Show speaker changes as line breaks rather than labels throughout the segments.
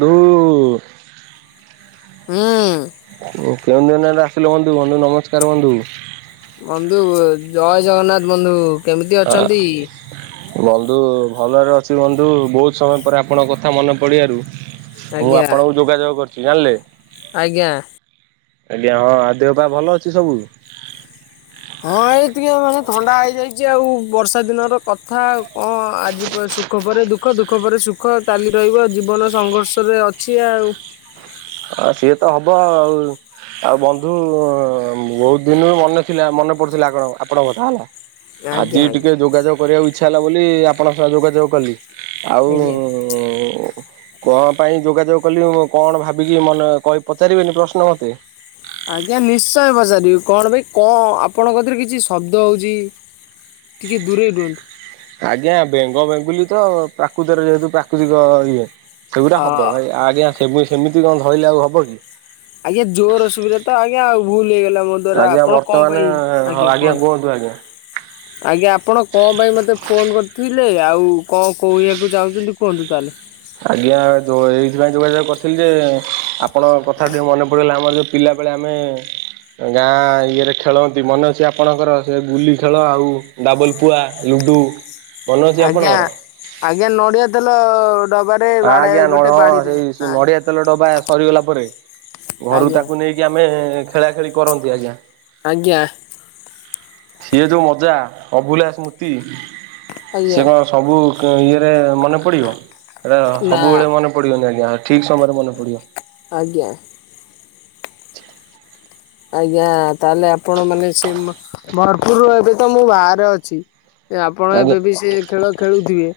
ଦୁ।
ହୁଁ।
କେଉଁ ଦିନ ଆସିଲ ବନ୍ଧୁ, ବନ୍ଧୁ ନମସ୍କାର ବନ୍ଧୁ।
ବନ୍ଧୁ ଜୟ ଜଗନ୍ନାଥ ବନ୍ଧୁ। କେମିତି
ହଁ
ଅଛନ୍ତି?
ବନ୍ଧୁ ଭଲରେ ଅଛି ବନ୍ଧୁ। ବହୁତ ସମୟ ପରେ ଆପଣଙ୍କ କଥା ମନେ ପଡ଼ିବାରୁ ମୁଁ
ଆଜ୍ଞା
ଆପଣଙ୍କୁ ଯୋଗାଯୋଗ କରୁଚି ଜାଣିଲେ।
ଆଜ୍ଞା।
ଆଜ୍ଞା ହଁ ଆ ଦେହପା ଭଲ ଅଛି ସବୁ?
ହଁ ଏ ଟିକେ ମାନେ ଥଣ୍ଡା ହେଇଯାଇଚି ଆଉ ବର୍ଷା ଦିନର କଥା ଆଉ କଣ ଆଜି [unintelligible] ସୁଖ ପରେ ଦୁଃଖ, ଦୁଃଖ ପରେ ସୁଖ ଚାଲି ରହିବ ଜୀବନ ସଂଘର୍ଷରେ ଅଛି ଆଉ।
ହଁ ସିଏ ତ ହବ ଆଉ। ଆଉ ବନ୍ଧୁ ବହୁତ ଦିନରୁ ମନେ ଥିଲା, ମନେ ପଡୁଥିଲା ଆଣ ଆପଣଙ୍କ କଥା ହେଲା। ଆଜି
ଆଜ୍ଞା
ଟିକେ
ଆଜ୍ଞା
ଯୋଗାଯୋଗ କରିବାକୁ ଇଚ୍ଛା ହେଲା ବୋଲି ଆପଣଙ୍କ ସ ଯୋଗାଯୋଗ କଲି। ଆଉ
ଆଜ୍ଞା।
କଣ ପାଇଁ ଯୋଗାଯୋଗ କଲି, ମୁ କଣ ଭାବି ବିିକ ମନେ କହି ପଚାରିବେନି ପ୍ରଶ୍ନ ମୋତେ?
ଆଜ୍ଞା ନିଶ୍ଚୟ ପଚାରିବି, କଣ ଭାଇ କଣ ଆପଣଙ୍କଥିରେ କିଛି ଶବ୍ଦ ହେଉଚି। ଟିକେ ଦୂରେଇ ରୁହନ୍ତୁ।
ଆଜ୍ଞା ବେଙ୍ଗ ବେଙ୍ଗୁଲି ତ ପ୍ରାକୃତିରେ ଯେହେତୁ ପ୍ରାକୃତିକ ଇଏ ସେଗୁଡା
ଅ
ହବ। ଭାଇ ଆଜ୍ଞା ସେ ସେମିତି କଣ ଧଇଲେ ଆଉ ହେବ କି।
ଆଜ୍ଞା ଜୋରେ ଶୁଭିଲା ତ ଆଜ୍ଞା ଆଉ ଭୁଲ ହେଇଗଲା ମୋର। ଦ୍ୱାରା
ଆଜ୍ଞା
ଆପଣ କଣ
ବର୍ତ୍ତମାନ
ପାଇଁ? ଆଜ୍ଞା କୁହନ୍ତୁ। ଆଜ୍ଞା ଆପଣ କଣ ପାଇଁ ମୋତେ ଫୋନ କରିଥିବେ ହେଲେ ଆଉ କଣ କହିବାକୁ ଚାହୁଁଚନ୍ତି କୁହନ୍ତୁ ତାହେଲେ।
ଆଜ୍ଞା ଉଁ ଏଇଥିପାଇଁ ଯୋଗାଯୋଗ କରିଥିଲି ଯେ, ଆପଣଙ୍କ କଥା ଟିକେ ମନେ ପଡ଼ିଗଲା ଆମର ଯେଉଁ ପିଲାବେଳେ ଆମେ ଗାଁ ଇଏରେ ଖେଳନ୍ତି। ମନେ ଅଛି ଆପଣଙ୍କର ସେ ଗୁଲି ଖେଳ ଆଉ ଡାବଲ ପୁଆ। ଲୁଡ଼ୁ ମନେ ଅଛି
ଆଜ୍ଞା,
ଆପଣଙ୍କର?
ଆଜ୍ଞା ନଡ଼ିଆ ତେଲ ଡବାରେ
ହଁ
ବା
ଆଜ୍ଞା ନ
ଗୋଟେ
ହଁ
ବାଡିରେ।
ସେଇ ନଡ଼ିଆ ତେଲ ଡବା ସରିଗଲା ପରେ, ଘରୁ
ଆଜ୍ଞା
ତାକୁ ନେଇକି ଆମେ ଖେଳା ଖେଳି କରନ୍ତି ଆଜ୍ଞା।
ଆଜ୍ଞା।
ସିଏ ଯୋଉ ମଜା ଅଭୁଲା ସ୍ମୃତି
ଆଜ୍ଞା
ସେ କଣ ସବୁ ଇଏରେ ମନେ ପଡିବ ଏଟ
ନା
ସବୁବେଳେ ମନେ ପଡିବନି ଆଜ୍ଞା। ଠିକ୍ ସମୟରେ ମନେପ ପଡ଼ିବ
ଆଜ୍ଞା।
[inaudible]
ଆଜ୍ଞା ତାହେଲେ ଆପଣ ମାନେ ସେ ଭରପୁରରୁ ଏବେ ତ ମୁଁ ବାହାରେ ଅଛି ଆପଣ
ଆଜ୍ଞା
ଏବେ ବି ସେ ଖେଳ ଖେଳୁଥିବେ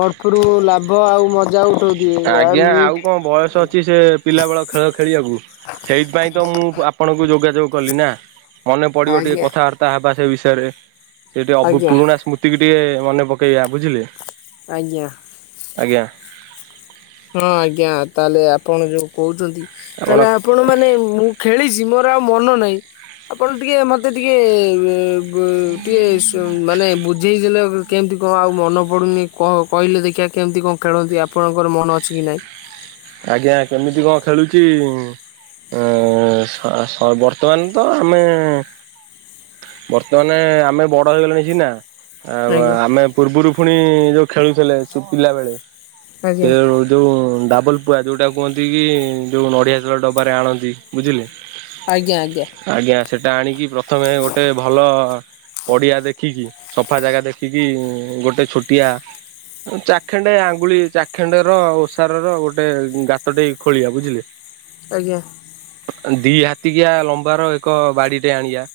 ବର୍ଫରୁ ଲାଭ ହବ ଆଉ ମଜା ଉଠଉଥିବେ ଆ
ଆଜ୍ଞା ଆଉ କଣ ବୟସ
ମୁଁ
ଅଛି ସେ ପିଲାବେଳ ଖେଳ ଖେଳିବାକୁ ସେଇଥିପାଇଁ ତ ମୁଁ ଆପଣଙ୍କୁ ଯୋଗାଯୋଗ କଲି ନା। ମନେ ପଡିବ ଟିକେ
ଆଜ୍ଞା
କଥାବାର୍ତ୍ତା ହେବା ସେ ବିଷୟରେ ସେ ଟିକେ
ଆଜ୍ଞା
ପୁରୁଣା ସ୍ମୃତି ଏତିକେ ଟିକେ ମନେ ପକେଇବା ବୁଝିଲେ।
ଆଜ୍ଞା।
ଆଜ୍ଞା।
ହଁ ଆଜ୍ଞା ତାହେଲେ ଆପଣ ଯୋଉ କହୁଛନ୍ତି ତାହେଲେ ଆପଣ ମାନେ ମାନେ ମୁଁ ଖେଳିଚି ମୋର ଆଉ ମନ ନାହିଁ ଆପଣ ଟିକେ ମତେ ଟିକେ ଟିକେ ମାନେ ବୁଝେଇଦେଲେ କେମିତି କଣ ଆଉ ମନ ପଡ଼ୁନି କହିଲେ ଦେଖିବା କେମିତି କଣ ଖେଳନ୍ତି ଆପଣଙ୍କର ମନ ଅଛି କି ନାହିଁ।
ଆଜ୍ଞା କେମିତି କଣ ଖେଳୁଚି ଏ ସ ସ ବର୍ତ୍ତମାନ ତ ଆମେ ବର୍ତ୍ତମାନ ଆମେ ବଡ ହେଇଗଲେଣି ସିନା ଆଉ
ଆଜ୍ଞା
ଆମେ ପୂର୍ବରୁ ପୁଣି ଯୋଉ ଖେଳୁଥିଲେ ସେ ପିଲା ବେଳେ
ଆଜ୍ଞା
ସେ ଯୋଉ ଡାବଲ ପୁଆ ଯୋଉଟା କୁହନ୍ତି କି ଯୋଉ ନଡ଼ିଆ ଚାଳ ଡବାରେ ଆଣନ୍ତି। ବୁଝିଲେ?
ଆଜ୍ଞା ଆଜ୍ଞା।
ଆଜ୍ଞା, ସେଟା ଆଣିକି ପ୍ରଥମେ ଗୋଟେ ଭଲ ପଡିଆ ଦେଖିକି ସଫା ଜାଗା ଦେଖିକି ଗୋଟେ ଛୋଟିଆ ଚାଖେଣ୍ଡେ ଆଙ୍ଗୁଳି ଚାଖେଣ୍ଡେ ର ଓଷାର ର ଗୋଟେ ଗୋଟେ ଗାତ ଟେ ଖୋଳିବା ବୁଝିଲେ?
ଆଜ୍ଞା।
ଦି ହାତିକିଆ ଲମ୍ବାର ଏକ ବାଡିଟେ ଆଣଆ।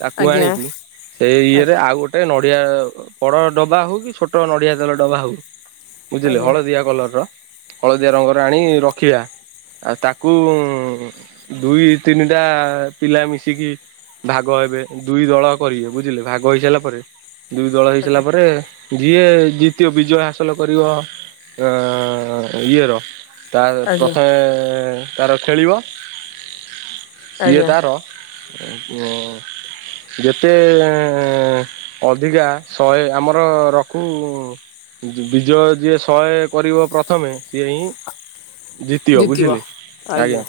ତାକୁ
ଆଜ୍ଞା
ଆଣିକି ସେଇ ଇଏରେ
ଆଜ୍ଞା
ଆଉ ଗୋଟେ ଗଟେ ନଡିଆ ବଡ ଡବା ହଉ କି ଛୋଟ ନଡିଆ ତେଲ ଡବା ହଉ। ବୁଝିଲେ
ଆଜ୍ଞା ଆଜ୍ଞା
ହଳଦିଆ କଲର ର ହଳଦିଆ ରଙ୍ଗର ଆଣି ରଖିବା। ଆଉ ତାକୁ ଦୁଇ ତିନିଟା ପିଲା ମିଶିକି- ଭାଗ ହେବେ ଦୁଇ ଦଳ କରିବେ ବୁଝିଲେ ଭାଗ ହେଇ ସାରିଲା ପରେ ଦୁଇ ଦଳ ହେଇସାରିଲା ପରେ ଯିଏ ଜିତିବ ବିଜୟ ହାସଲ କରିବ ଇଏର- ତା
ଆଜ୍ଞା ଆଜ୍ଞା
ପ୍ରଥମେ ତାର ଖେଳିବ। ସିଏ
ଆଜ୍ଞା
ତାର ଯେତେ ଅଧିକା ଶହେ ଆମର ରଖୁ ବିଜୟ, ଯିଏ ଶହେ କରିବ ପ୍ରଥମେ ସିଏ ହିଁ ଜିତିବ। ବୁଝିଲେ। ଆଜ୍ଞା।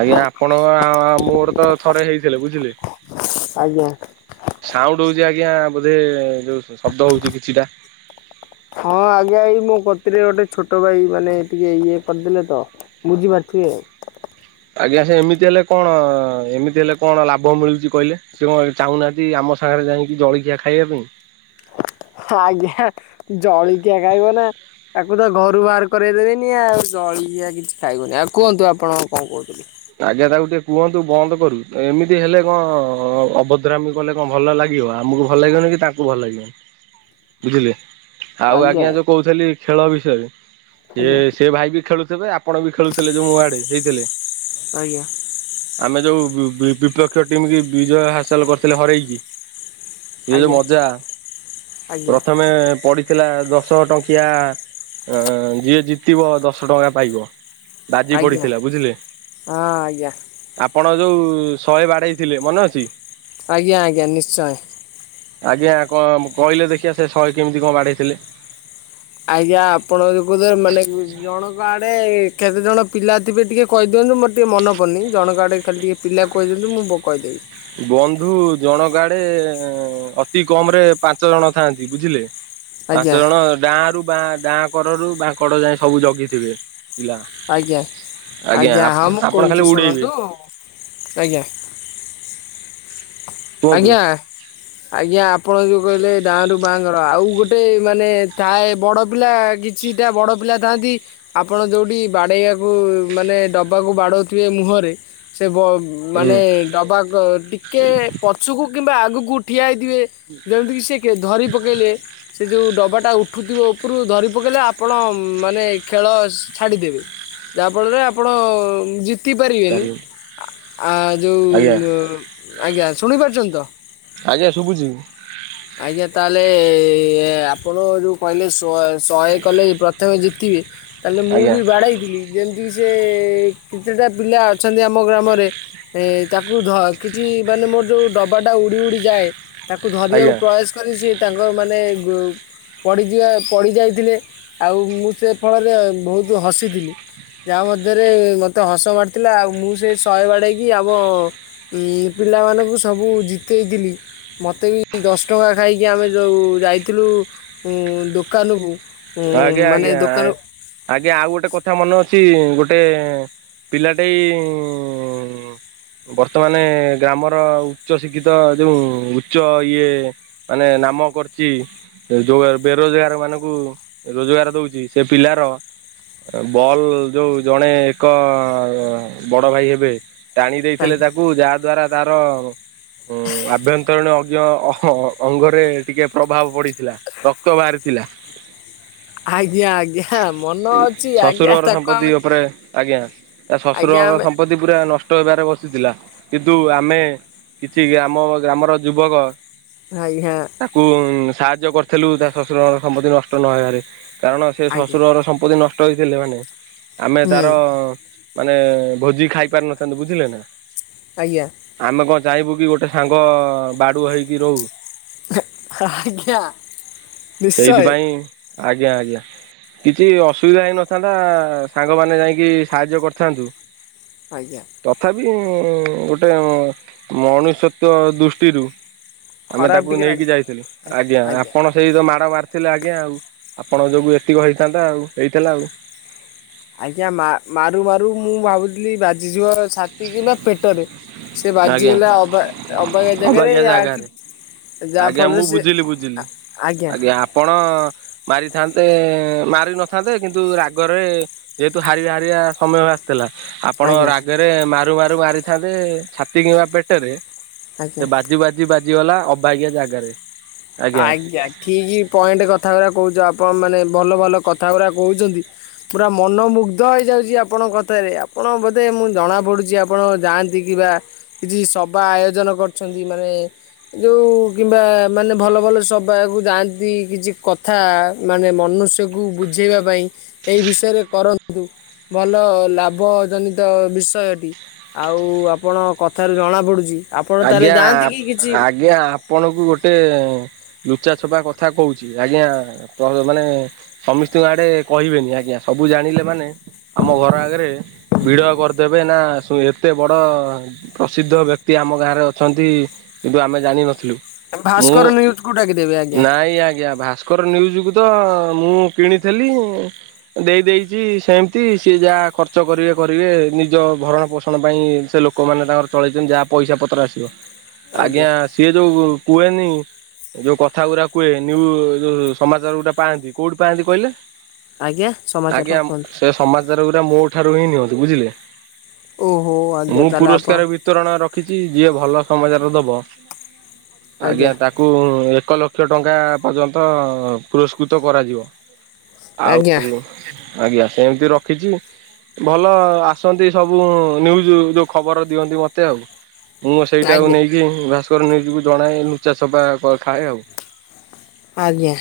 ଆଜ୍ଞା ଆପଣଙ୍କ ମୋର ତ ଥରେ ହେଇଥିଲେ। ବୁଝିଲେ?
ଆଜ୍ଞା।
ସାଉଣ୍ଡ ହଉଛି ଆଜ୍ଞା। ବୋଧେ ଯୋଉ ଶବ୍ଦ ହଉଛି କିଛିଟା।
ହଁ ଆଜ୍ଞା ଏଇ ମୋ କତିରେ ଗୋଟେ ଛୋଟ ଭାଇ ମାନେ ଟିକେ ଇଏ କରିଦେଲେ ତ ବୁଝିପାରୁଥିବେ।
ଆଜ୍ଞା ସେ ଏମିତି ହେଲେ କଣ? ଏମିତି ହେଲେ କଣ ଲାଭ ମିଳୁଛି କହିଲେ? ସେ କଣ ଚାହୁଁନାହାନ୍ତି ଆମ ସାଙ୍ଗରେ ଯାଇକି ଜଳଖିଆ ଖାଇବା ପାଇଁ।
ଆଜ୍ଞା। ଜଳଖିଆ ଖାଇବ ନା ତାକୁ ତ ଘରୁ ବାହାର କରେଇ ଦେବେନି ଆଉ। ଜଳିିଖିଆ କିଛି ଖାଇବୁନି। ଆଉ କୁହନ୍ତୁ ଆପଣ କଣ କହୁଥିଲେ?
ଆଜ୍ଞା ତାକୁ ଟିକେ କୁହନ୍ତୁ ବନ୍ଦ କରୁ। ଏମିତି ହେଲେ କଣ ଅଭଦ୍ରାମୀ। କଲେ କଣ ଭଲ ଲାଗିବ। ଆମକୁ ଭଲ ଲାଗିବନି କି ତାଙ୍କୁ ଭଲ ଲାଗିବନି। ବୁଝିଲେ? ଆଉ ଆଜ୍ଞା ଯୋଉ କହୁଥେଲି ଖେଳ ବିଷୟରେ।
ଆଜ୍ଞା
ଏ ସେ ଭାଇ ବି ଖେଳୁଥେବେ ଆପଣ ବି ଖେଳୁଥିଲେ ଯୋଉ ୱଡେ ହେଇଥେଲେ।
ଆଜ୍ଞା।
ଆମେ ଯୋଉ ବି ବିପକ୍ଷ ଟିମକି ବିଜୟ ହାସଲ କରିଥିଲେ ହରେଇକି। ଇଏ ଯୋଉ
ଆଜ୍ଞା
ମଜା
ଆଜ୍ଞା
ପ୍ରଥମେ ପଡି ଥିଲା ଦଶ ଟଙ୍କିଆ। ଯିଏ ଜିତିବ ଦଶ ଟଙ୍କା ପାଇବ। ବାଜି
ଆଜ୍ଞା
ପଡିଥିଲା। ବୁଝିଲେ?
ହଁ ଆଜ୍ଞା।
ଆପଣ ଯୋଉ ଶହେ ବାଡେଇ ଥିଲେ। ମନେ ଅଛି?
ଆଜ୍ଞା ଆଜ୍ଞା। ନିଶ୍ଚୟ।
ଆଜ୍ଞା କ କହିଲେ ଦେଖିବା ସେ ଶହେ କେମିତି କଣ ବାଡେଇଥିଲେ?
ଆଜ୍ଞା ଆପଣ ଯୋଉ କହୁଥିଲେ ମାନେ ଜଣଙ୍କ ଆଡେ କେତେ ଜଣ ପିଲା ଥିବେ ଟିକେ କହିଦିଅନ୍ତୁ, ମୋର ଟିଏ ମନ ପଡ଼ନି। ଜଣଙ୍କ ଆଡ଼େ ଖାଲି ଟିକେ ପିଲା କହିଦିଅନ୍ତୁ, ମୁଁ ବ କହିଦେବି।
ବନ୍ଧୁ ଜଣଙ୍କ ଆଡେ-ଏଁ ଅତି କମ୍ ରେ ପାଞ୍ଚ ଜଣ ଥାଆନ୍ତି। ବୁଝିଲେ? ପାଞ୍ଚ
ଆଜ୍ଞା।
ଜଣ ଡାଁ ରୁ ବାଁ, ଡାଁ କରରୁ ବାଁ କଡ ଯାଏ ସବୁ ଜଗିଥିବେ। ପିଲା
ଆଜ୍ଞା, ଆଜ୍ଞା। ହଁ, ମୁଁ
ଆପଣ ଖାଲି
କହୁଛି
ଉଡେଇବେ
ଶୁଣନ୍ତୁ, ଆଜ୍ଞା।
କୁହନ୍ତୁ
ଆଜ୍ଞା।
[inaudible]
ଆଜ୍ଞା, ଆପଣ ଯୋଉ କହିଲେ, ଡାଁ ରୁ ବାଁ କର। ଆଉ ଗୋଟେ ମାନେ ଥାଏ, ବଡ ପିଲା କି ଛିଟା ବଡ଼ ପିଲା ଥାଆନ୍ତି। ଆପଣ ଯଉଠି ବାଡ଼େଇଆକୁ ମାନେ ଡବାକୁ ବାଡ଼ଉଥିବେ ମୁହଁରେ। ସେ ବ
ହୁଁ
ମାନେ ଡବାକ ଟିକେ ପଛୁକୁ କିମ୍ବା ଆଗକୁ ଠିଆ ହେଇ ଥିବେ। ଯେମିତିକି ସେ କେ ଧରି ପକେଇଲେ ସେ ଯଉ ଡବାଟା ଉଠୁଥିବ ଉପରକୁ ଧରି ପକେଇଲେ, ଆପଣ ମାନେ ଖେଳ ସ ଛାଡ଼ିଦେବେ। ଯାହାଫଳରେ ଆପଣ ଜିତ୍ ତି ପାରିବେନି।
ଚାରି
ଆ ଯୋଉ
ଆଜ୍ଞା
ମୁଁ ଆଜ୍ଞା ଶୁଣିପାରୁଛନ୍ତି ତ?
ଆଜ୍ଞା, ଶୁଭୁଛିି।
ଆଜ୍ଞା, ତାହେଲେ-ଏ ଆପଣ ଯୋଉ କହିଲେ ‍ସ୍ଵ ଶହେ କଲେ ପ୍ରଥମେ ଜିତିବେ। ତାହେଲେ ମୁଁ
ଆଜ୍ଞା
ବି ବାଡ଼େଇଥିଲି। ଯେମିତିକି ସିଏ, କିତିଟା ପିଲା ଅଛନ୍ତି, ଆମ ଗ୍ରାମରେ। ଏ ତାକୁ ଧ କିଛି ମାନେ, ମୋର ଯୋଉ ଡବାଟା ଉଡି ଉଡି ଯାଏ। ତାକୁ ଧରିଆକୁ
ଆଜ୍ଞା
ବୟସ କରି ସି ତାଙ୍କର ମାନେ ଗୋ ପଡ଼ିଯିବା ପଡ଼ିଯାଇଥିଲେ, ଆଉ ମୁଁ ସେ ଫଳରେ ବହୁତ ହସି ଥିଲି। ଯାହା ମଧ୍ୟରେ ମତେ ହସ ମାଡ଼ିଥିଲା। ଆଉ ମୁଁ ସେ ଶହେ ବାଡ଼େଇକି ଆମ ଉଁ ପିଲାମାନଙ୍କୁ ସବୁ ଜିତେଇଥିଲି। ମତେ ବି ଦଶ ଟଙ୍କା ଖାଇକି ଆମେ ଯଉ ଯାଇଥିଲୁ, ଉଁ ଦୋକାନକୁ। ହୁଁ-ଉଁ
ଆଜ୍ଞା
ମାନେ
ଆଜ୍ଞା
ଦୋକାନ
ଆଜ୍ଞା, ଆଉ ଗୋଟେ କଥା ମନେ ଅଛି? ଗୋଟେଁ ପିଲାଟେଇ-ଇଁ ବର୍ତ୍ତମାନେ ଗ୍ରାମର ଉଚ୍ଚ ଶିକ୍ଷିତ, ଯୋଉଁ ଉଚ୍ଚ ଇଏ ମାନେ ନାମ କରିଚି, ଯୋଉ ବେରୋଜଗାର ମାନଙ୍କୁ ରୋଜଗାର ଦଉଛି। ସେ ପିଲାର ବଲ୍ ଯୋଉ ଜଣେ ଏକ-ଅ ବଡ ଭାଇ ହେବେ। ଟାଣି ଦେଇଥିଲେ
ଆଜ୍ଞା
ତାକୁ, ଯାହା ଦ୍ଵାରା ତାର ହୁଁ, ଆଭ୍ୟନ୍ତରୀଣ ଅଜ୍ଞ ଅଙ୍ଗରେ ଟିକେ ପ୍ରଭାବ ପଡିଥିଲା। ରକ୍ତ ବାହାରିଥିଲା।
ଆଜ୍ଞା, ଆଜ୍ଞା। ମନ ଅଛି, ଆଜ୍ଞା,
ଶ୍ୱଶୁରର
ତାକୁ
ସମ୍ପତ୍ତି
ଆମେ
ଉପରେ ଆଜ୍ଞା। ତା
ଆଜ୍ଞା
ଶଶୁରର
ଆମେ
ସମ୍ପତ୍ତି ପୁରା ନଷ୍ଟ ହେବାରେ ବସିଥିଲା। କିନ୍ତୁ ଆମେ କିଛି ଆମ ଗ୍ରାମର ଯୁବକ
ଆଘ୍ୟାଁ।
ତାକୁ ସାହାଯ୍ୟ କରିଥିଲୁ, ତା ଶଶୁର ଘର ସମ୍ପତ୍ତି ନଷ୍ଟ ନହେବାରେ। କାରଣ, ସେ
ଆଜ୍ଞା
ଶ୍ୱଶୁରଘର ସମ୍ପତ୍ତି ନଷ୍ଟ ହେଇଥିଲେ, ମାନେ ଆମେ
ହୁଁ
ତାର-ଅ ମାନେ ଭୋଜି ଖାଇ ପାରି ନଥାନ୍ତୁ, ବୁଝିଲେ ନା!
ଆଜ୍ଞା।
ଆମେ କଣ ଚାହିଁବୁ କି, ଗୋଟେ ସାଙ୍ଗ ବାଡୁଅ ହେଇକି ରହୁ?
ଆ-ଆଜ୍ଞା, ନିଶ୍ଚୟ!
ସେଇଥିପାଇଁ ଆଜ୍ଞା, ଆଜ୍ଞା। କିଛି ଅସୁବିଧା ହେଇନଥାନ୍ତା-ଆ, ସାଙ୍ଗମାନେ ଯାଇକି ସାହାଯ୍ୟ କରିଥାନ୍ତୁ।
ଆଜ୍ଞା।
ତଥାପି ଗୋଟେ ମଣିଷତ୍ଵ ଦୃଷ୍ଟିରୁ ଆମେ
ଖରାପ
ତାକୁ
ଟିକେ
ନେଇକି
ଲାଗିଲା
ଯାଇଥିଲୁ, ଆଜ୍ଞା ଆପଣ ସେଇ ତ ମାଡ଼ ମାରିଥିଲେ ଆଜ୍ଞା ଆଉ, ଆପଣ ଯୋଗୁ ଏତିକ ହେଇଥାନ୍ତା ଆଉ, ହେଇଥିଲା ଆଉ।
ଆଜ୍ଞା ମା- ମାରୁ ମାରୁ ମୁଁ ଭାବୁଥିଲି ବାଜିଯିବ ଛାତି କିମ୍ବା ପେଟରେ ସେ
ଆଜ୍ଞା
ବାଜିଗଲା ଅବା ଅବାଗିଆ ଜାଗାରେ ଆଖି
ଆଜ୍ଞା ମୁଁ ବୁଝିଲି ବୁଝିଲି ଆଜ୍ଞା ଆପଣ ମାରିଥାନ୍ତେ, ମାରି ନଥାନ୍ତେ କିନ୍ତୁ ରାଗରେ ଯେହେତୁ ହାରିବା ହାରିବା ସମୟ ଆସ ଥିଲା, ଆପଣ
ଆଜ୍ଞା
ରାଗରେ ମାରୁ ମାରୁ ମାରିଥାନ୍ତେ ଛାତି କିମ୍ବା ପେଟରେ। ସେ
ଆଜ୍ଞା।
ବାଜି ବାଜି ବାଜିଗଲା ଅବାଗିଆ ଜାଗାରେ।
ଆଜ୍ଞା ଠିକି ପଏଣ୍ଟ କଥା ଗୁରା କହୁଛ, ଆପଣ ମାନେ ଭଲ ଭଲ କଥା ଗୁଡ଼ା କହୁଛନ୍ତି। ପୁରା ମନମୁଗ୍ଧ ହେଇଯାଉଛି ଆପଣଙ୍କ କଥାରେ, ଆପଣ ବୋଧେ ମୁଁ ଜଣାପଡ଼ୁଛି ଆପଣ ଯାଆନ୍ ତି କିି ବା କିଛି ସବା ଆୟୋଜନ କରିଛନ୍ତି ମାନେ ଯୋଉ କିମ୍ବା ମାନେ ଭଲ ଭଲ ସବାକୁ ଯାଆନ୍ତି କିଛି କଥା ମାନେ ମନୁଷ୍ୟକୁ ବୁଝେଇବା ପାଇଁ। ଏଇ ବିଷୟରେ କରନ୍ତୁ ଭଲ ଲାଭ ଜନିତ ବିଷୟଟି। ଆଉ ଆପଣ କଥାରୁ ଜଣାପଡ଼ୁଚି
ଆଜ୍ଞା ଆଜ୍ଞା ଆପଣଙ୍କୁ ଗୋଟେ ଲୁଚା ଛପା କଥା କହୁଛି ଆଜ୍ଞା [unintelligible] ମାନେ ସମିସ୍ତିଙ୍କ ଆଡେ କହିବେନି ଆଜ୍ଞା, ସବୁ ଜାଣିଲେ ମାନେ ଆମ ଘର ଆଗରେ ଭିଡ କରିଦେବେ ନା ସୁ-ଏତେ ବଡ ପ୍ରସିଦ୍ଧ ବ୍ୟକ୍ କ୍ତି ଆମ ଗାଁରେ ଅଛନ୍ତି କିନ୍ତୁ ଆମେ ଜାଣିନଥିଲୁ। ମୁଁ
ଭାସ୍କର ନ୍ୟୁଜକୁ ଡାକିଦେବେ ଆଜ୍ଞା।
ନାଇ ଆଜ୍ଞା ଭାସ୍ କର ନ୍ୟୁଜ୍ କୁ ତ ମୁଁ କିଣିଥିଲି। ଦେଇ ଦେଇଚି ସେମିତି ସିଏ ଯାହା ଖର୍ଚ୍ଚ କରିବେ କରିବେ ନିଜ ଭରଣ ପୋଷଣ ପାଇଁ, ସେ ଲୋ କମାନେ ତାଙ୍କର ଚଳେଇଚନ୍ତି ଯାହା ପଇସା ପତ୍ର ଆସିବ, ଆଜ୍ଞା ସିଏ ଯୋଉ କୁଏନି ଏ ଯୋଉ କଥା ଗୁରା କୁହେ ନିଉ ଯୋଉ ସମାଚାର ଗୁଟା ପାଆନ୍ତି। କୋଉଠୁ ପାଆନ୍ତି କଇଲେ?
ଆଜ୍ଞା ସମାଚାର
ଆଜ୍ଞା
କୁହନ୍ତୁ
ସେ ସମାଚାର ଗୁରା ମୋ ଠାରୁ ହିଁ ନିଅନ୍ତି ବୁଝିଲେ।
ଓହୋ ଆଜ୍ଞା
ମୁଁ
ତାହେଲେ ଆପଣ
ପୁରସ୍କାର ବିତରଣ ର ଖିଛି ଯିଏ ଭଲ ସମାଚାର ଦବ, ଆଜ୍ଞା ତାକ କୁ ଏକ ଲକ୍ଷ ଟଙ୍କା ପର୍ଯ୍ୟନ୍ତ ପୁରସ୍କୃତ କରାଯିବ।
ଆଜ୍ଞା
ଆଉ ଆଜ୍ଞା ସେମିତି ରଖିଛି। ଭଲ ଆସନ୍ତି ସବୁ ନ୍ୟୁଜ୍ ଯୋଉ ଖବର ଦିଅନ୍ତି ମୋତେ ଆଉ। ମୁଁ ସେଇଟାକୁ
ଆଜ୍ଞା
ନେଇକି ଭାସ୍କର ନ୍ୟୁଜ୍ କୁ ଜଣାଏ, ଲୁଚା ଛଫା କ-ଖାଏ ଆଉ।
ଆଜ୍ଞା।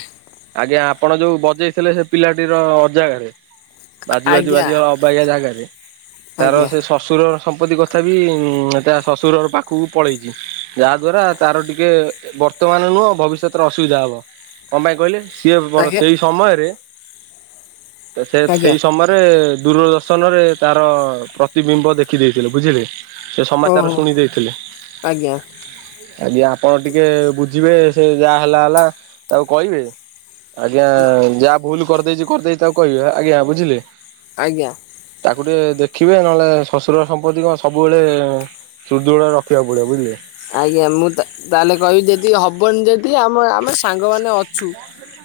ଆଜ୍ଞା ଆପଣ ଯୋଉ ବଜେଇଥିଲେ ସେ ପିଲାଟିର ଅଜାଗାରେ। ବାଜୁ ବାଜୁ
ଆଜ୍ଞା
ବାଜିବ ଅବାଗିଆ ଜାଗାରେ ତାର
ଆଜ୍ଞା
ସେ ଶଶୁର ସମ୍ପତ୍ତି କଥା ବି ଉଁ, ତା ଶଶୁର ଘର ପାଖକୁ ପଳେଇଚି, ଯାହାଦ୍ୱାରା ତାର ଟିକେ ବର୍ତ୍ତମାନ ନୁହଁ ଭବିଷ୍ୟତରେ ଅସୁବିଧା ହବ, କଣ ପାଇଁ କହିଲେ? ସିଏ ବର
ଆଜ୍ଞା
ସେଇ ସମୟରେ ତ ସେ
ଆଜ୍ଞା
ସେଇ ସମୟରେ ଦୂରଦଶ ଶନ ରେ ତାର ପ୍ରତିବିମ୍ବ ଦେଖିଦେଇଥିଲେ ବୁଝିଲେ। ତାର
ଓହୋ
ଶୁଣି ଦେଇଥିଲେ।
ଆଜ୍ଞା
ଆଜ୍ଞା ଆପଣ ଟିକେ ବୁଝିବେ ସେ ଯାହା ହେଲା ହେଲା ତାକୁ କହିବେ। ଆଜ୍ଞା ଯା ଭୁଲ କରିଦେଇଛି କରିଦେଇଛି ତାକୁ କହିବ ଆଜ୍ଞା ବୁଝିଲେ।
ଆଜ୍ଞା।
ତାକୁ ଟିକେ ଦେଖିବେ ନହେଲେ ଶଶୁର ସମ୍ପତ୍ତି କଣ ସବୁବେଳେ ସୁଦୃଢ ରଖିବାକୁ ପଡିବ ବୁଝିଲେ।
ଆଜ୍ଞା ମୁଁ ତାହେଲେ କହିବି ଯେଦକି ହବନି ଯଦି ଆମେ ଆମେ ସାଙ୍ଗମାନେ ଅଛୁ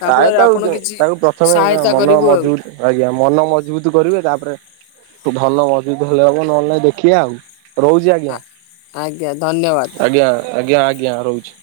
ତା
ପ୍ରାୟ
ଫଳରେ
ତାକୁ
ଆପଣ କିଛି
ତାକୁ ପ୍ରଥମେ
ସହାୟତା
ମନ
କରିବୁ ଆଉ।
ମଜବୁତ ଆଜ୍ଞା ମନ ମଜବୁତ କରିବେ ତାପରେ ଭଲ ମଜବୁତ ହେଲେ ହବ ନହେଲେ ନାଇଁ ଦେଖିବା ଆଉ ରହୁଛି ଆଜ୍ଞା।
ଆଜ୍ଞା ଧନ୍ୟବାଦ।
ଆଜ୍ଞା ଆଜ୍ଞା ଆଜ୍ଞା ରହୁଛି।